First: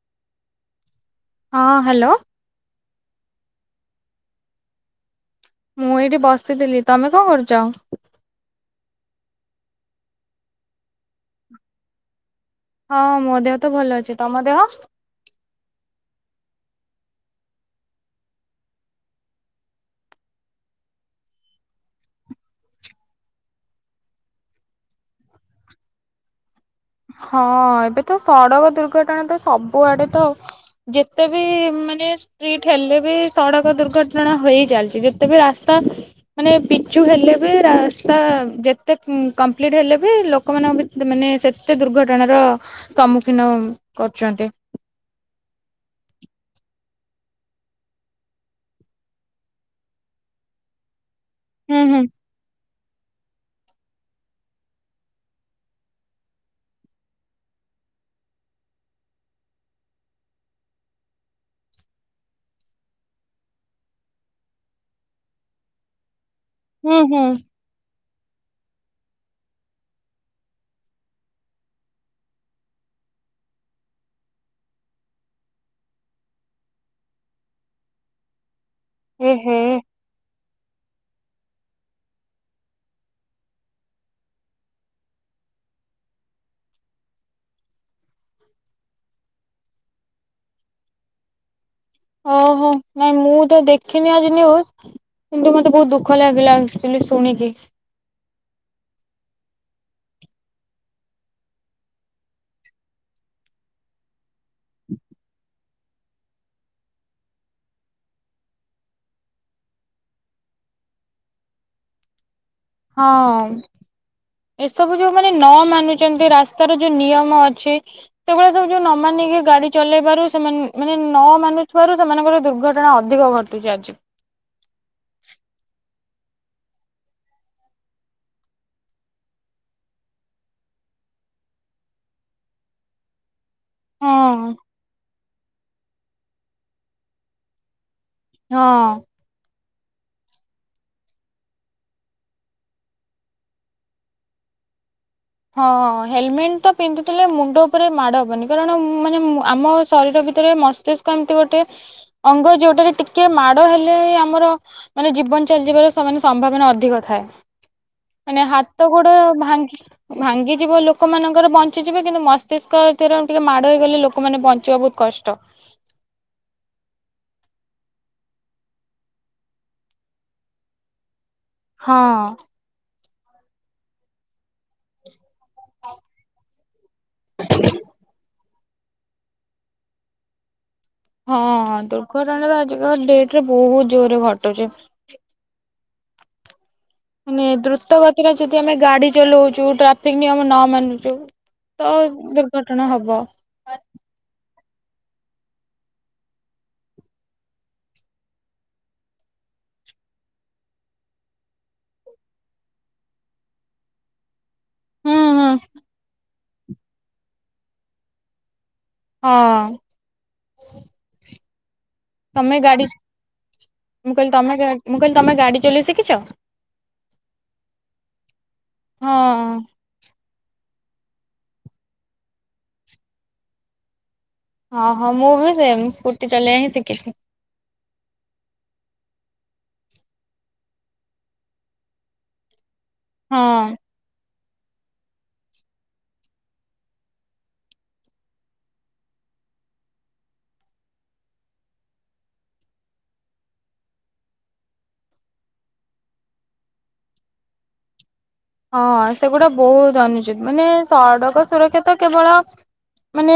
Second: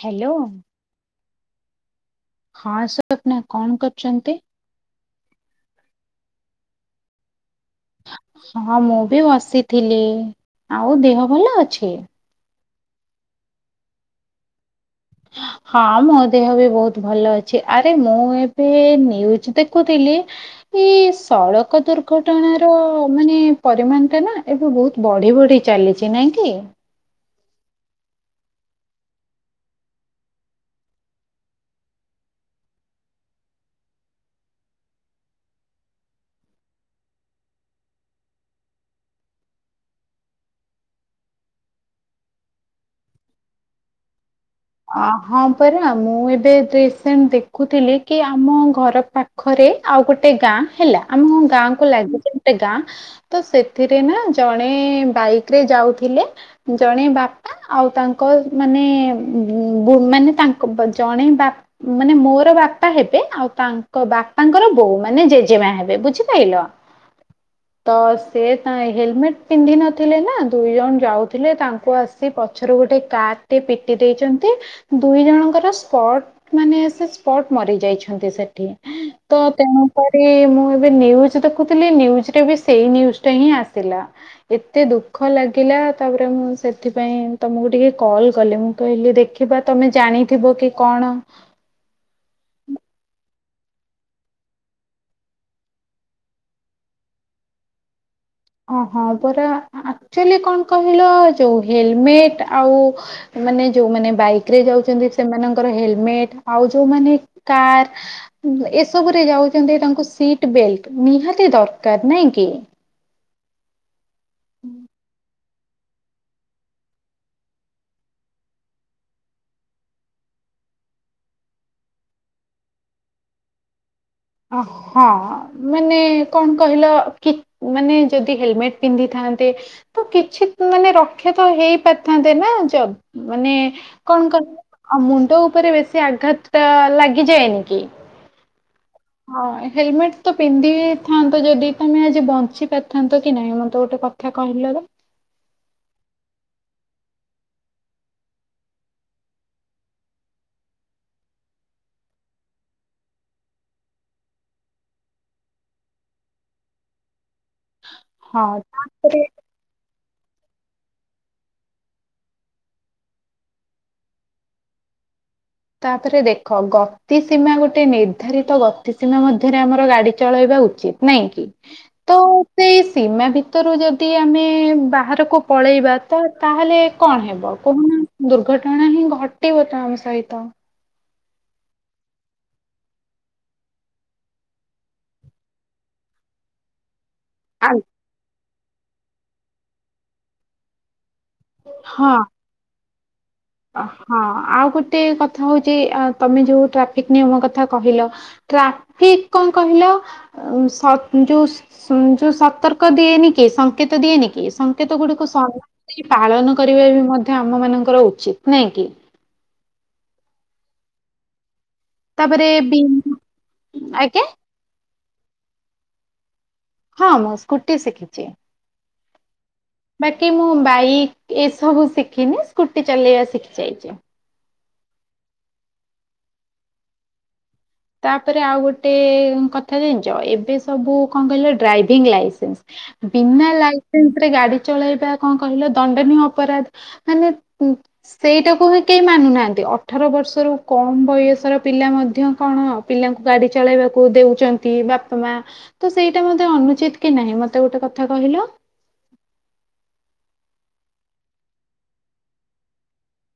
Hello? ହଁ hello? ହଁ [unintelligible] କଣ କରୁଚନ୍ତି? ମୁଁ ଏଇଠି ବସିଥିଲି ତମେ କଣ କରୁଚ? ହଁ ମୁଁବି ବସିଥିଲି ଆଉ ଦେହ ଭଲ ଅଛି? ହଁ ମୋ ଦେହତ ଭଲ ଅଛି ତମ ଦେହ? [inaudible] ହଁ ମୋଦେହବି ବହୁତ୍ ଭଲ ଅଛି ଆରେ ମୁଏବେ ନ୍ୟୁଜ୍ ଦେଖୁଥିଲି। ଏଇ ସଡ଼କ ଦୁର୍ଘଟଣାର ମାନେ ପରିମାଣଟାନା ଏବେ ବହୁତ୍ ବଢି ବଢି ଚାଲିଚି ନାଇଁକି? ହଁ ଏବେତ ସଡ଼କ ଦୁର୍ଘଟଣାତ ସବୁଆଡ଼େତ। ଯେତେବି ମାନେ ିଟ ହେଲେବି ସଡ଼କ ଦୁର୍ଘଟଣା ହେଇ ଚାଲିଚି ଯେତେବି ରାସ୍ତା ମାନେ ପିଚୁ ହେଲେବି ରାସ୍ତା ଯେତେ କମ୍ପ୍ଲିଟ ହେଲେବି ଲୋକମାନଙ୍କ ମାନେ ସେ ଏତେ ଦୁର୍ଘଟଣ ର ସମ୍ମୁଖୀନ କରୁଛନ୍ତି। ଅ ହଁ ପରା ମୁଁ ଏବେ ରିସେଣ୍ତେ ଦେଖୁଥିଲିକି ଆମ ଘର ପା ଖରେ ଆଉ ଗୋଟେ ଗାଁ ହେଲା ଆମ ହୁଁ ଗାଁକୁ ହୁଁ ଲାଗିଚି। ଗାଁ ତସେଥିରେନା ଜଣେ ବାଇକିରେ ଯାଉଥିଲେ ଜଣେ ବାପା ଆଉ ତାଙ୍କ ମାନେ ଉ ବ ମାନେ ତାଙ୍କ ଜଣେ ବା ମାନେ ମୋର ବାପା ହେବେ ଆଉ ତାଙ୍କ ବାପାଙ୍କର ବୋଉ ମାନେ ଜେଜେମା ହେବେ ବୁଝିପାରିଲ? ହୁଁ ହୁଁ। ତ ସେ ତା ହେଲମେଟ୍ ପିନ୍ଧି ନଥିଲେନା ଦୁଇ ଜଣ ଯାଉଥିଲେ ତାଙ୍କୁ ଆସି ସେ ପଛରୁ ଗୋଟେ କାର୍ ଟେ ପି ପିଟି ଦେଇଛନ୍ତି ଦୁଇ ଜଣଙ୍କର ସ୍ପଟ ମାନେ ସେ ସ୍ପଟ ମରିଯାଇଛନ୍ତି ସେଠି। ଏ ତ ହେ ତେଣୁ ପରେ ମୁଁ ଏବେ ନ୍ୟୁଜ ଦେଖୁଥିଲି ନ୍ୟୁଜୁରେବି ସେଇ ନ୍ୟୁଜ୍ ଟାହିଁ ଆସିଲା। ଏତେ ଦୁଃଖ ଲାଗିଲା ତାପରେ ମୁଁ ସେଥିପାଇଁ ତମକୁ ଟିକେ କଲ୍ କଲି ମୁଁ କହିଲି ଦେଖିବା ତମେ ଜାଣିଥିବକି କଣ [inaudible] ହ ନାଇଁ ମୁଁତ ଦେଖିନି ଆଜି ନ୍ୟୁଜ୍ କିନ୍ତୁ ମତେ ବହୁତ୍ ଦୁଃଖ ଲାଗିଲା ଶୁଣିକି। ଅଁ ହଁ ପରା ଆକ୍ଚୁଲି କଣ କହିଲ ଯୋଉ ହେଲମେଟ୍ ଆଉ ମାନେ ଯୋଉମାନେ ବାଇକ ରେ ଯାଉଚନ୍ତି ସେମାନଙ୍କର ହେଲମେଟ୍ ଆଉ ଯୋଉମାନେ କାର୍ ଏସବୁରେ ଯାଉଚନ୍ତି ତାଙ୍କୁ ସିଟ୍ ବେଲ୍ଟ୍ ନିହାତି ଦରକାର ନାଇଁକି? ହଁ ଏସବୁ ଯୋଉ ମାନେ ନ ମାନୁଚନ୍ତି ରାସ୍ତାରେ ଯୋଉ ନିୟମ ଅଛି। ସେବେଳିଆ ସବୁ ଯୋଉ ନମାନିକି ଗାଡ଼ି ଚଲେଇବାରୁ ସେମାନେ ମାନେ ନମାନୁଥିବାରୁ ସେମାନଙ୍କର ଦୁର୍ଘଟଣା ଅଧିକ ଘଟୁ [unintelligible] ଅ ହଁ ମାନେ କଣ କହିଲ କି ମାନେ ଯଦି ହେଲମେଟ୍ ପିନ୍ଧିଥାନ୍ତେ ତକିଛି ମାନେ ରକ୍ଷାତ ହେଇ ପାରିଥାନ୍ତେନା ଯ ମାନେ ହଁ କଣ କହିଲ ଆ ମୁଣ୍ଡ ଉପରେ ବେଶୀ ଆଘାତଟା ଲାଗିଯାଏନିକି? ହଁ। ହଁ ହେଲମେଟ୍ ତ ପିନ୍ଧିଥାନ୍ତ ଯଦି ତମେ ଆଜି ବଞ୍ଚି ପାରିଥାନ୍ତକି ନାହିଁ ମତେ ଗୋଟେ କଥା କଥା କହିଲ ଏବେ। ହଁ ହେଲେମେଟେତ ପିନ୍ଧୁଥିଲେ ମୁଣ୍ଡ ଉପରେ ମାଡ଼ ହବନି କାରଣ ମାନେ ଆମ ଶରୀର ଭିତରେ ମସ୍ ମସ୍ତିଷ୍କ ଏମିତି ଗୋଟେ ଅଙ୍ଗ ଯୋଉଟାରେ ଟିକେ ମାଡ଼ ହେଲେ ଆମର ମାନେ ଜୀବନ ଚାଲିଯିବାର ମାନେ ସମ୍ଭାବନା ଅଧିକ ଥାଏ। ଏଇନେ ହଁ ହାତ ଗୋଡ଼ ତାପରେ ଭାଙ୍ଗି ଭାଙ୍ଗିଯିବ ଲୋକମାନଙ୍କର ବଞ୍ଚିଯିବେ କିନ୍ତୁ ମସ୍ତିଷ୍କ ଭିତର ଟିକେ ମାଡ଼ ହେଇଗଲେ ଲୋକମାନେ ବଞ୍ଚିବା ବୋହୁତ କଷ୍ଟ। ତାପରେ ଦେଖ ଗତି ସୀମା ଗୋଟେ ନିର୍ଦ୍ଧାରିତ ଗତି ସୀମା ମଧ୍ୟରେ ଆମର ଗାଡ଼ି ଚଳାଇବା ଉଚିତ୍। ନାଇଁ କି? ତ ହଁ। ସେଇ ସୀମା ଭିତରୁ ଯଦି ଆମେ ବାହାରକୁ ପଳେଇବା ତ ତାହେଲେ କଣ ହେବ? କଣ ଦୁର୍ଘଟଣା ହିଁ ଘଟଟିିବ ତ ଆମସହିତ। ହଁ ହଁ ଦୁର୍ଘଟଣା ତ ଆଜିକା ଡେଟ ରେ ବୋହୁତ ଜୋରରେ ଘଟୁଛି। ମାନେ ଆ- ଦ୍ରୁତ ଗତିରେ ଯଦି ଆମେ ଗାଡ଼ି ଚଲଉଚୁ ଟ୍ରାଫିକ୍ ନିୟମ ନ ମାନୁଚୁ। ତ ହଁ ଦୁର୍ଘଟଣା ହବ। ଅ ହଁ ଆଉ ଗୋଟେ କଥା ହଉଛି ଆ ତମେ ଯୋଉ ଟ୍ରାଫିକ୍ ନିୟମ କଥା କହିଲ। ଟ୍ରାଫିକ୍ କଣ କହିଲ ଆଉ ସ ଯୋଉ [unintelligible] ଯୋଉ ସତର୍କ ଦିଏନି କି ସଂଙ୍କେତ ଦିଏନି କି ସଂଙ୍କେତ ହୁଁ ଗୁଡ଼ିକୁ ହୁଁ। ସମାନ୍ ପାଳନ କରିବା ବି ମଧ୍ୟ ଆମ ମାନଙ୍କର ଉଚିତ୍ ନାଇଁ କି? ହଁ। ତାପରେ ତମେ ବି ଗାଡ଼ି ମୁଁ ଆଜ୍ଞା କହିଲି ତମେ ଗା ମୁଁ କହିଲି ତମେ ଗାଡ଼ି ଚଲେଇ ଶିଖିଛ? ହଁ ମୁଁ ସ୍କୁଟି ଶିଖିଛି। ହଁ। ବାକି ମୁଁ ବାଇକ୍ ଏସବୁ ଶିଖିନି ସ୍କୁଟି ଚଲେଇବା ଶିଖି ଯାଇଛି। ହଁ ହଁ ମୁଁ ବି ସେମ୍ ସ୍କୁଟି ଚଲେଇ ହିଁ ଶିଖିଛିି। ତାପରେ ଆଉ ଗୋଟେ କଥା ଜାଣିଛ ଏବେ ସବୁ କଣ କହିଲ ଡ୍ରାଇଭିଂ ଲାଇସେନ୍ସ। ବିନା ହଁ। ଲାଇ ସେନ୍ସରେ ଗାଡ଼ି ଚଳାଇବା କଣ କହିଲ ଦଣ୍ଡନୀୟ ଅପରାଧ ମାନେ ଉଁ ସେଇଟାକୁ ହିଁ କେହି ମାନୁନାହାନ୍ତି। ଅଠର ବର୍ଷରୁ କମ୍ ବୟସର ପିଲା ମଧ୍ୟ କଣ ପିଲାଙ୍କୁ ଗାଡି ଚଳାଇବାକୁ ଦେଉଛନ୍ତି ବାପା, ମା‌। ତ ସେଇଟା ମଧ୍ଯ ଅନୁଚିତ କି ନାହିଁ ମତେ ଗୋଟେ କଥା କହିଲ? ହଁ ସେଗୁଡ଼ା ବୋହୁତ ଅନୁଚିତ ମାନେ ସଡ଼କ ସୁରକ୍ଷା ତ କେବଳ ମାନେ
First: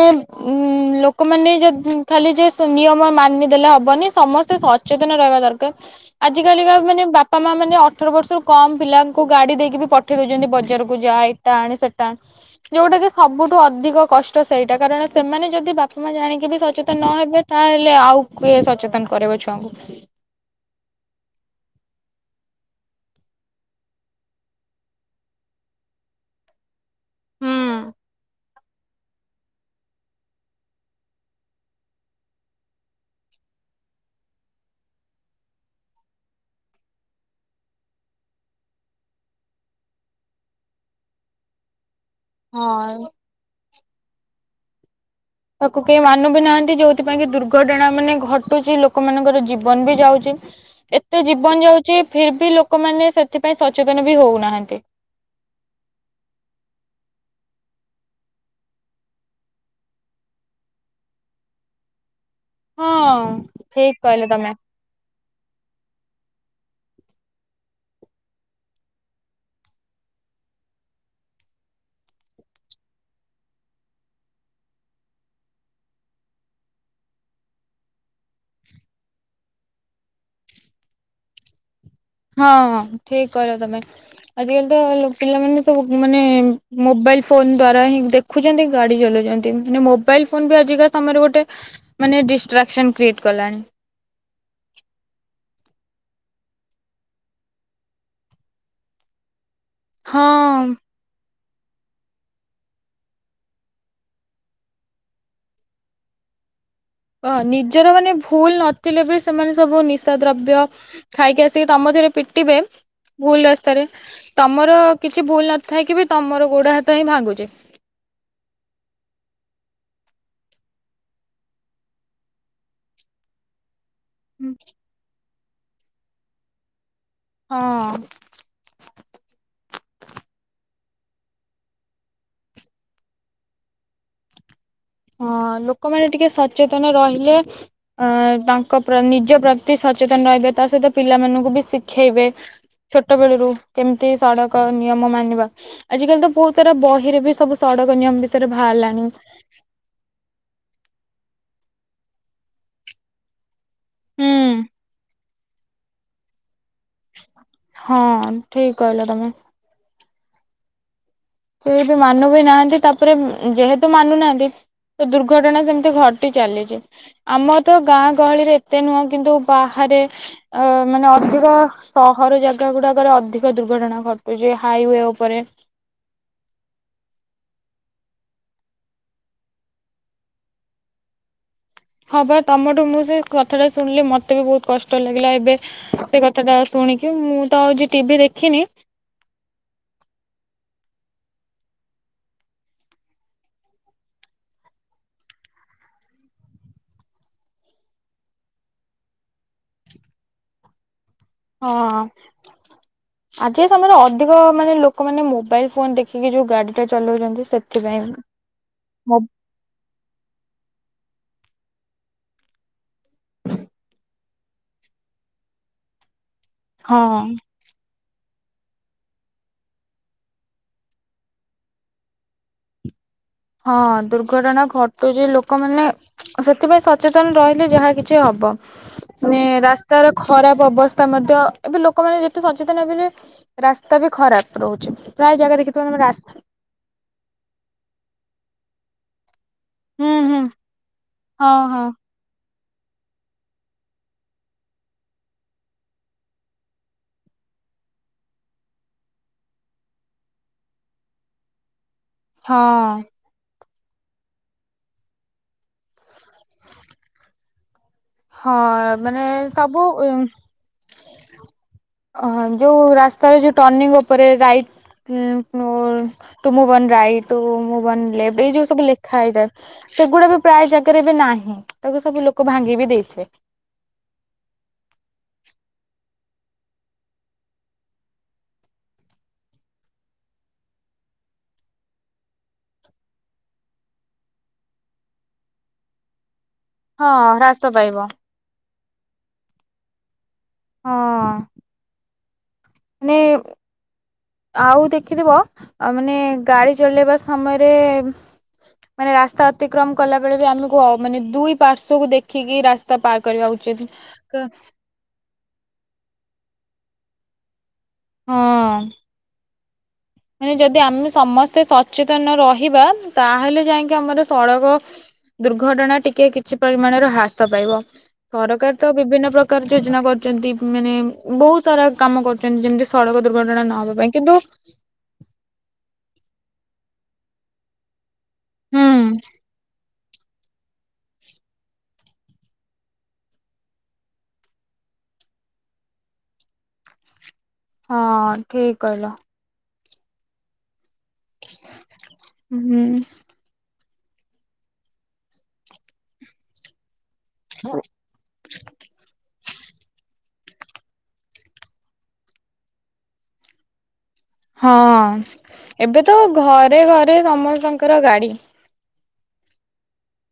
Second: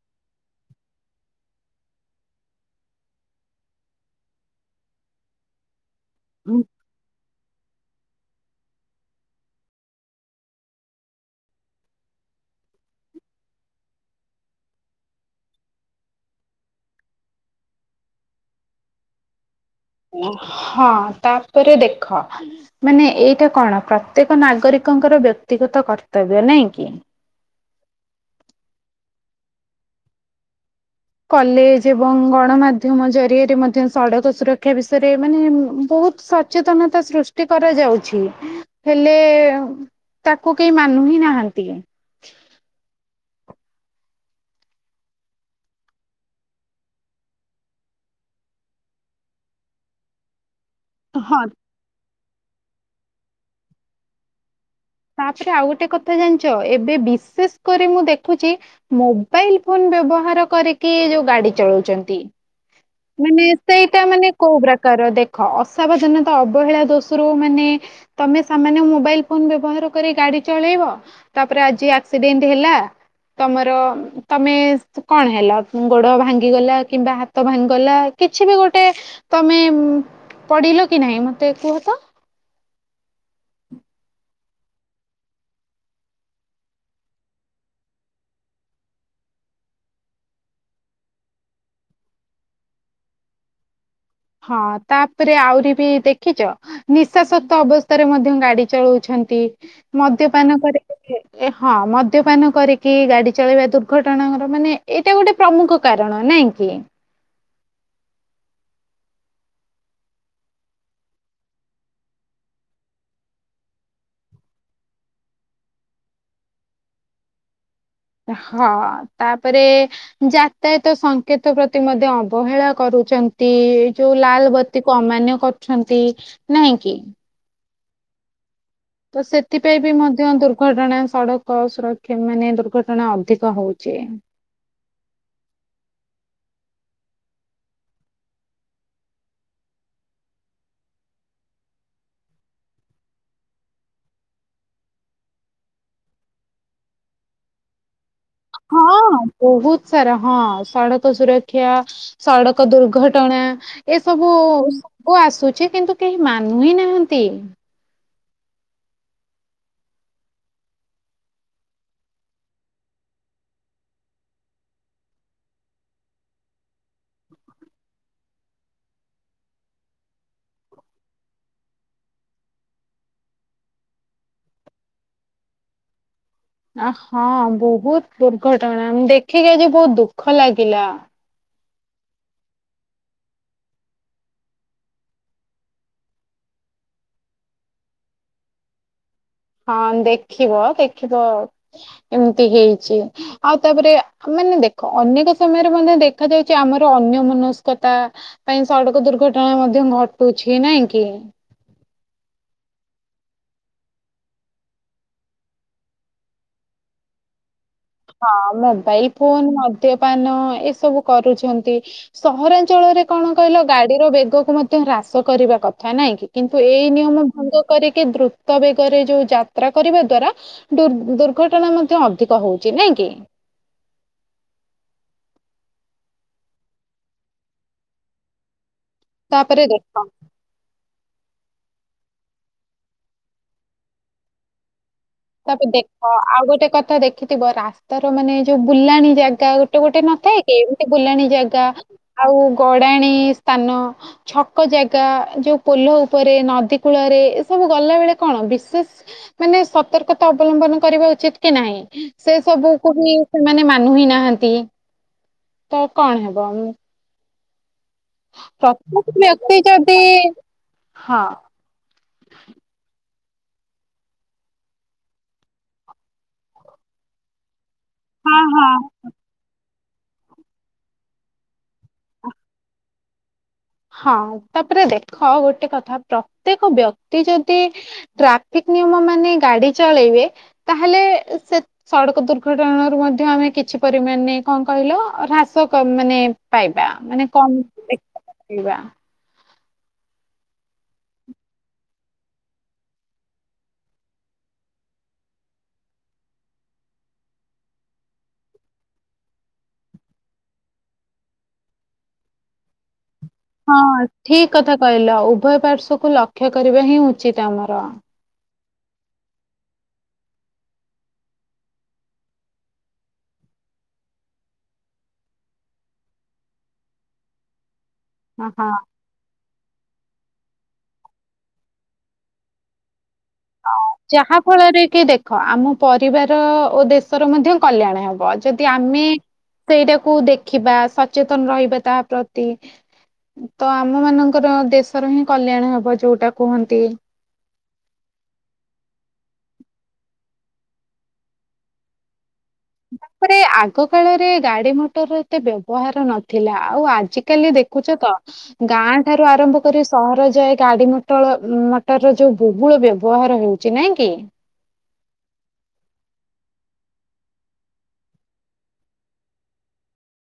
ଉଁ ଲୋକମାନେ ଯଦି ଖାଲି ଯେ ସ୍ ନିୟମ ମାନିଦେଲେ ହବନି ସମସ୍ତେ ସ ଚେତନ ରହିବା ଦରକାର। ଆଜି କାଲିକା ମାନେ ବାପା ମା ମାନେ ଅଠର ବର୍ଷରୁ କମ ପିଲାଙ୍କୁ ଗାଡ଼ି ଦେଇକି ବି ପ ଠେଇ ଦଉଛନ୍ତି ବଜାରକୁ ଯାହା ଏଟା ଆଣେ ସେଟା ଆଣେ‌। ଯୋଉଟା କି ସବୁଠୁ ଅଧିକ କଷ୍ଟ ସେଇଟା କାରଣ ସେମାନେ ଯଦି ବାପା ମା ଜାଣିକି ବି ସଚେତନ ହେବେ ତାହଲେ ଆଉ କିଏ ସଚେତନ କରେଇବ ଛୁଆଙ୍କୁ। ହଁ ତାପରେ ଦେଖ ମାନେ ଏଇଟା କଣ ପ୍ରତ୍ୟେକ ନାଗରିକଙ୍କର ବ୍ୟକ୍ତିଗତ କର୍ତ୍ତବ୍ୟ ନାଇଁ କି? ହୁଁ କଲେଜ ଏବଂ ଗଣମାଧ୍ୟମ ଜରିଆରେ ମଧ୍ୟ ସଡ଼କ ସୁରକ୍ଷା ବିଷୟରେ ମାନେ [unintelligible] ବୋହୁତ ସ ଚେତନତା ସୃଷ୍ଟି କରାଯାଉଛି ହେଲେ ଉଁ ତାକୁ କେହି ମାନୁ ହିଁ ନାହାନ୍ତି। ହଁ। ତାକୁ କେହି ମାନୁ ବି ନାହାନ୍ତି ଯୋଉଥିପାଇଁ କି ଦୁର୍ଘଟଣା ମାନେ ଘଟୁଛି ଲୋକମାନଙ୍କର ଜୀବନ ବି ଯାଉଛି। ତ ହଁ ଜୀବନ ଯାଉଛି ଫିର୍ ବି ଲୋକମାନେ ସେଥିପାଇଁ ସଚେତନ ବି ହଉନାହାନ୍ତି। ତାପରେ ଆଉ ଗୋଟେ କଥା ଜାଣିଛ ଏବେ ବିଶେଷ କରି ମୁଁ ଦେଖୁଛି ମୋବାଇ୍ ଫୋନ୍ ବ୍ୟବହାର କରିକି ଯୋଉ ଗାଡ଼ି ଚଳଉଛନ୍ତି। ହଁ ମାନେ ଠିକ ସେଇଟା କହିଲ ମାନେ ତମେ କୋଉ ବ୍ରା କାର ଦେଖ ଅସାବଧାନତା ଅବହେଳା ଦୋଷରୁ ମାନେ ତମେ ସାମାନ୍ୟ ମୋବାଇଲ ଫୋନ୍ ବ୍ୟ ବହାର କରି ଗାଡ଼ି ଚଳେଇବ ତାପରେ ଆଜି ଆକ୍ସିଡେଣ୍ଟ ହେଲା ତମର ଉଁ ତମେ [unintelligible] କଣ ହେଲ ଗୋଡ଼ ଭାଙ୍ଗିଗଲା କିମ୍ବା ହା ତ ଭାଙ୍ଗିଗଲା କିଛି ବି ଗୋଟେ ତମେ ଉଁ ପଡ଼ିଲ କି ନାହିଁ ମତେ କୁହ ତ? ହଁ ଠିକ୍ କହିଲ ତମେ। ଆଜିକାଲି ତ ପିଲାମାନେ ସବୁ ମାନେ ମୋବାଇଲ ଫୋନ ଦ୍ଵାରା ହିଁ ଦେଖ୍ ଦେଖୁଛନ୍ତି ଗାଡି ଚଲଉଛନ୍ତି। ମାନେ ମୋବାଇଲ ଫୋନ୍ ବି ଆଜିକା ସମୟରେ ଗୋଟେ ମାନେ ଡିଷ୍ଟ୍ରାକ୍ସନ୍ କ୍ରିଏଟ୍ କଲାଣି। ହଁ ତାପରେ ଆହୁରି ବି ଦେଖିଚ ନିଶାସକ୍ତ ଅବସ୍ଥାରେ ମଧ୍ୟ ଗାଡି ଚଳଉଛନ୍ତି। ମଦ୍ୟପାନ ହଁ। କରି ଏ ହଁ। ମଦ୍ୟପାନ କରିକି ଗାଡି ଚଳେଇବା ଦୁର୍ଘଟଣାଙ୍କର ମାନେ ଏଇଟା ଗୋଟେ ପ୍ରମୁଖ କାରଣ ନାଇଁ କି। ହ ନିଜର ମାନେ ଭୁଲ ନଥିଲେ ବି ସେମାନେ ସବୁ ନିଶା ଦ୍ରବ୍ୟ ଖାଇକି ଆସିକି ତମଥିରେ ପିଟିବେ ଭୁଲ ରାସ୍ତାରେ, ତମର କିଛି ଭୁଲ ନଥାଇକି ବି ତମର ଗୋଡ ହାତ ହିଁ ଭାଙ୍ଗୁଚି। ହଁ। ତାପରେ ଯାତାୟତ ସଂକେତ ପ୍ରତି ମଧ୍ୟ ଅବହେଳା କରୁଚନ୍ତି। ଯୋଉ ଲାଲବତୀକୁୁ ଅମାନ୍ୟ କରୁଛନ୍ତି। ନାଇଁ କି। ହଁ। ତ ସେଥିପାଇଁ ବି ମଧ୍ୟ ଦୁର୍ଘଟଣା ସଡକ ସୁରକ୍ଷା ମାନେ ଦୁର୍ଘଟଣା ଅଧିକ ହଉଚି। ହଁ ଲୋକମାନେ ଟିକେ ସଚେତନ ରହିଲେ ଅ ତାଙ୍କ ନିଜ ପ୍ରତି ସଚେତନ ରହିବେ। ତା ସହିତ ପିଲାମାନଙ୍କୁ ବି ଶିଖେଇବେ। ଛୋଟବେଳରୁ କେମିତି ସଡ଼କ ନିୟମ ମାନିବା। ଆଜିକାଲି ତ ବହୁତ ସାରା ବହିରେ ବି ସବୁ ସଡକ ନିୟମ ବିଷୟରେ ହଁ ବାହାରିଲାଣି। ବହୁତ ସାରା ହଁ। ସଡ଼କ ସୁରକ୍ଷା ସଡ଼କ ଦୁର୍ଘଟଣା। ଏସବୁ ହୁଁ ସବୁ ଆସୁଛି କିନ୍ତୁ କେହି ମାନୁ ହିଁ ନାହାନ୍ତି। ହଁ ଠିକ କହିଲ ତମେ। କେହିଁ ବି ମାନୁ ବି ନାହାନ୍ତି ତାପରେ ଯେହେତୁ ମାନୁନାହାନ୍ତି ତ ଦୁର୍ଘଟଣା ସେମିତି ଘଟି ଚାଲିଛି। ଆମ ତ ଗାଁ ଗହଳିରେ ଏତେ ନୁହଁ କିନ୍ତୁ ବାହାରେ ଅ ମାନେ ଅଧିକ ସହର ଜାଗା ଗୁଡାକରେ ଅଧିକ ଦୁର୍ଘଟଣା ଘଟୁଛି ହାଇୱେ ଉପରେ। ଆ ହଁ ବହୁତ ଦୁର୍ଘଟଣା ଦେଖିକି ଆଜି ବହୁତ ଦୁଃଖ ଲାଗିଲା। ହଁ ବା ତମଠୁ ମୁଁ ସେ କଥାଟା ଶୁଣିଲି ମୋତେ ବି ବହୁତ କଷ୍ଟ ଲାଗିଲା ଏବେ। ସେ କଥା ଟା ଶୁଣିକି ମୁଁ ତ ଆଉ ଯି ଟିଭି ଦେଖିନି। ହଁ ଦେଖିବ ଦେଖିବ ଏମିତି ହେଇଛି। ଆଉ ତାପରେ ମାନେ ଦେଖ ଅନେକ ସମୟରେ ମଧ୍ୟ ଦେଖା ଯାଉଛି ଆମର ଅନ୍ୟ ମନସ୍କତା ପାଇଁ ସଡକ ଦୁର୍ଘଟଣା ମଧ୍ୟ ଘଟୁଛି ନାଇଁ କି ହଁ। ଆଜିିକା ସମୟରେ ଅଧିକ ମାନେ ଲୋକମାନେ ମୋବାଇଲ ଫୋନ ଦେଖିକି ଯୋଉ ଗାଡି ଟା ଚଲାଉଛନ୍ତି ସେ ହଁ ମୋବାଇଲ ଫୋନ ମଦ୍ୟପାନ ଏସବୁ କରୁଛନ୍ତି। ସହରାଞ୍ଚଳରେ କଣ କହିଲ ଗାଡିର ବେଗକୁ ମଧ୍ୟ ହ୍ରାସ କରିବା କଥା ନାଇଁ କି? କିନ୍ତୁ ଏଇ ହଁ ନିୟମ ଭଙ୍ଗ କରିକି ଦ୍ରୁ ତ ବେଗରେ ଯୋଉ ଯାତ୍ରା କରିବା ଦ୍ଵାରା ଦୁ ଦୁର୍ଘଟଣା ମଧ୍ୟ ଅଧିକ ହଉଛି ନାଇଁ କି। ହଁ। ଦୁର୍ଘଟଣା ଘଟୁଛି ଲୋକମାନେ ସେଥିପାଇଁ ସଚେତନ ରହିଲେ ଯାହା କିଛି ହବ ମାନେ ତାପରେ ଦେଖ ରାସ୍ତାର ଖରାପ ଅବସ୍ଥା ମଧ୍ୟ ଏବେ ଲୋକମାନେ ଯେତେ ସଚେତନ ହେବେବି ରାସ୍ତା ବି ଖରାପ ରହୁଛି। ପ୍ରାୟ ଜାଗା ତାପରେ ଦେଖିଥିବ ତମେ ଦେଖ ରାସ୍ତା ଆଉ ଗୋଟେ କଥା ଦେ ଦେଖିଥିବ ରାସ୍ତାର ମାନେ ଯୋଉ ବୁଲାଣି ଜାଗା ଗୋଟେ ଗୋଟେ ହୁଁ ହୁଁ ନଥାଏ କି ଏମିତି ବୁଲାଣି ହଁ ଜାଗା, ହଁ। ଆଉ ଗଡ଼ାଣୀ ସ୍ଥାନ, ଛକ ଜାଗା ଯୋଉ ପୋଲ ଉପରେ ନଦୀ କୂଳରେ ଏ ସବୁ ଗଲା ବେଳେ କଣ ବିଶେଷ ମାନେ ସତର୍କତା ଅବଲମ୍ବନ କରିବା ଉଚିତ କି ନାହିଁ ସେ ସବୁକୁ ହଁ ହିଁ ସେମାନେ ମାନୁ ହି ନାହାନ୍ତି ତ କଣ ହବ ଉ ହଁ ପ୍ରତ୍ୟେକ ମାନେ ବ୍ୟକ୍ତି ସବୁ ଯଦି ଉ ହଁ ଅହ ଯୋଉ ରାସ୍ତାରେ ଯଉ ଟର୍ଣ୍ନଣିଂ ଉପରେ ରାଇଟ୍ [unintelligible] ଲେ ଏବେ ଏଇ ହଁ ଯୋଉ ହଁ ସବୁ ଲେଖା ହେଇଥାଏ ସେଗୁଡା ବି ପ୍ରାୟ ଜାଗାରେ ବି ନାହିଁ ତାକୁ ସବୁ ଲୋକ ଭାଙ୍ଗି ବି ଦେଇ ଠିକ୍। ହଁ ତାପରେ ଦେଖ ଗୋଟେ କଥା ପ୍ରତ୍ୟେକ ବ୍ୟକ୍ତି ଯଦି ଟ୍ରାଫିକ ନିୟମ ମାନି ଗାଡି ଚଳେଇବେ ତାହଲେ ଏ ସେ ସଡ଼କ ଦୁର୍ଘଟଣା ରୁ ମଧ୍ୟ ଆମେ କିଛି ପରିମାଣେ କଣ କହିଲ ହ୍ରାସ କ ମାନେ ପାଇବା ହଁ ମାନେ କମ୍ ହ୍ରାସ ପାଇବ। [unintelligible] ହଁ। [unintelligible] ନେ ଆଉ ଦେଖିଥିବ ମାନେ ଗାଡି ଚଲେଇବା ସମୟରେ ମାନେ ରାସ୍ତା ଅତିକ୍ରମ କଲା ବେଳେ ବି ଆମକୁ ଅ ମାନେ ଦୁଇ ପାର୍ଶ୍କୁ କୁ ଦେଖି ଦେଖିକି ରାସ୍ତା ପାର କରିବା ହଁ ଉଚିତ। ଠିକ କଥା କହିଲ ଉଭୟ ପାଶ୍ୱକୁ ଲକ୍ଷ୍ୟ କରିବା ହିଁ ଉଚିତ ଆମର। ହଁ ଅ - ମାନେ ଯଦି ଆମେ ସମସ୍ତେ ସଚେତନ ରହିବା ତାହେଲେ ଯାଇକି ଆମର ସଡ଼କ ଦୁର୍ଘଟଣା ଟିକେ କିଛି ପରିମାଣରେ ହ୍ରାସ ପାଇବ। ହଁ ସରକାର ତ ବିଭିନ୍ନ ପ୍ରକାର ଯୋଜନା କରୁଛନ୍ତି ମାନେ ବହୁତ ସାରା କାମ କରୁ ଛନ୍ତି ଯେମିତି ସଡକ ଦୁର୍ଘଟଣା ନହବା ପାଇଁ ଯାହା କିନ୍ତୁ ଫଳରେ ଦେଖ ଆମ ପରିବାର ଓ ଦେଶର ମଧ୍ୟ କଲ୍ୟାଣ ହେବ। ଯଦି ହୁଁ ଆମେ ସେଇଟାକୁ ଦେଖିବା ସଚେତନ ରହିବା ତା ପ୍ରତି ତ ଆମ ମାନଙ୍କର ଦେଶର ହିଁ କଲ୍ୟାଣ ହବ ଯୋଉଟା କୁହନ୍ତି। ହଁ ଠିକ୍ କହିଲ। ହୁଁ। ତାପରେ ଆଗ କାଳରେ ଗାଡି ମଟର ଏତେ ବ୍ୟବହାର ନଥିଲା। ଆଉ ଆଜିିକାଲି ଦେଖୁଛ ତ ଗାଁ ଠାରୁ ଆରମ୍ଭ କରି ସହର ଯାଏ ଗାଡି ମଟଳ ମଟର ର ଯୋଉ ବହୁଳ ବ୍ୟବହାର ହେଉ ଚି ନାଇଁ କି। ହଁ। ଏବେ ତ ଘରେ ଘରେ ସମସ୍ତଙ୍କର ଗାଡି।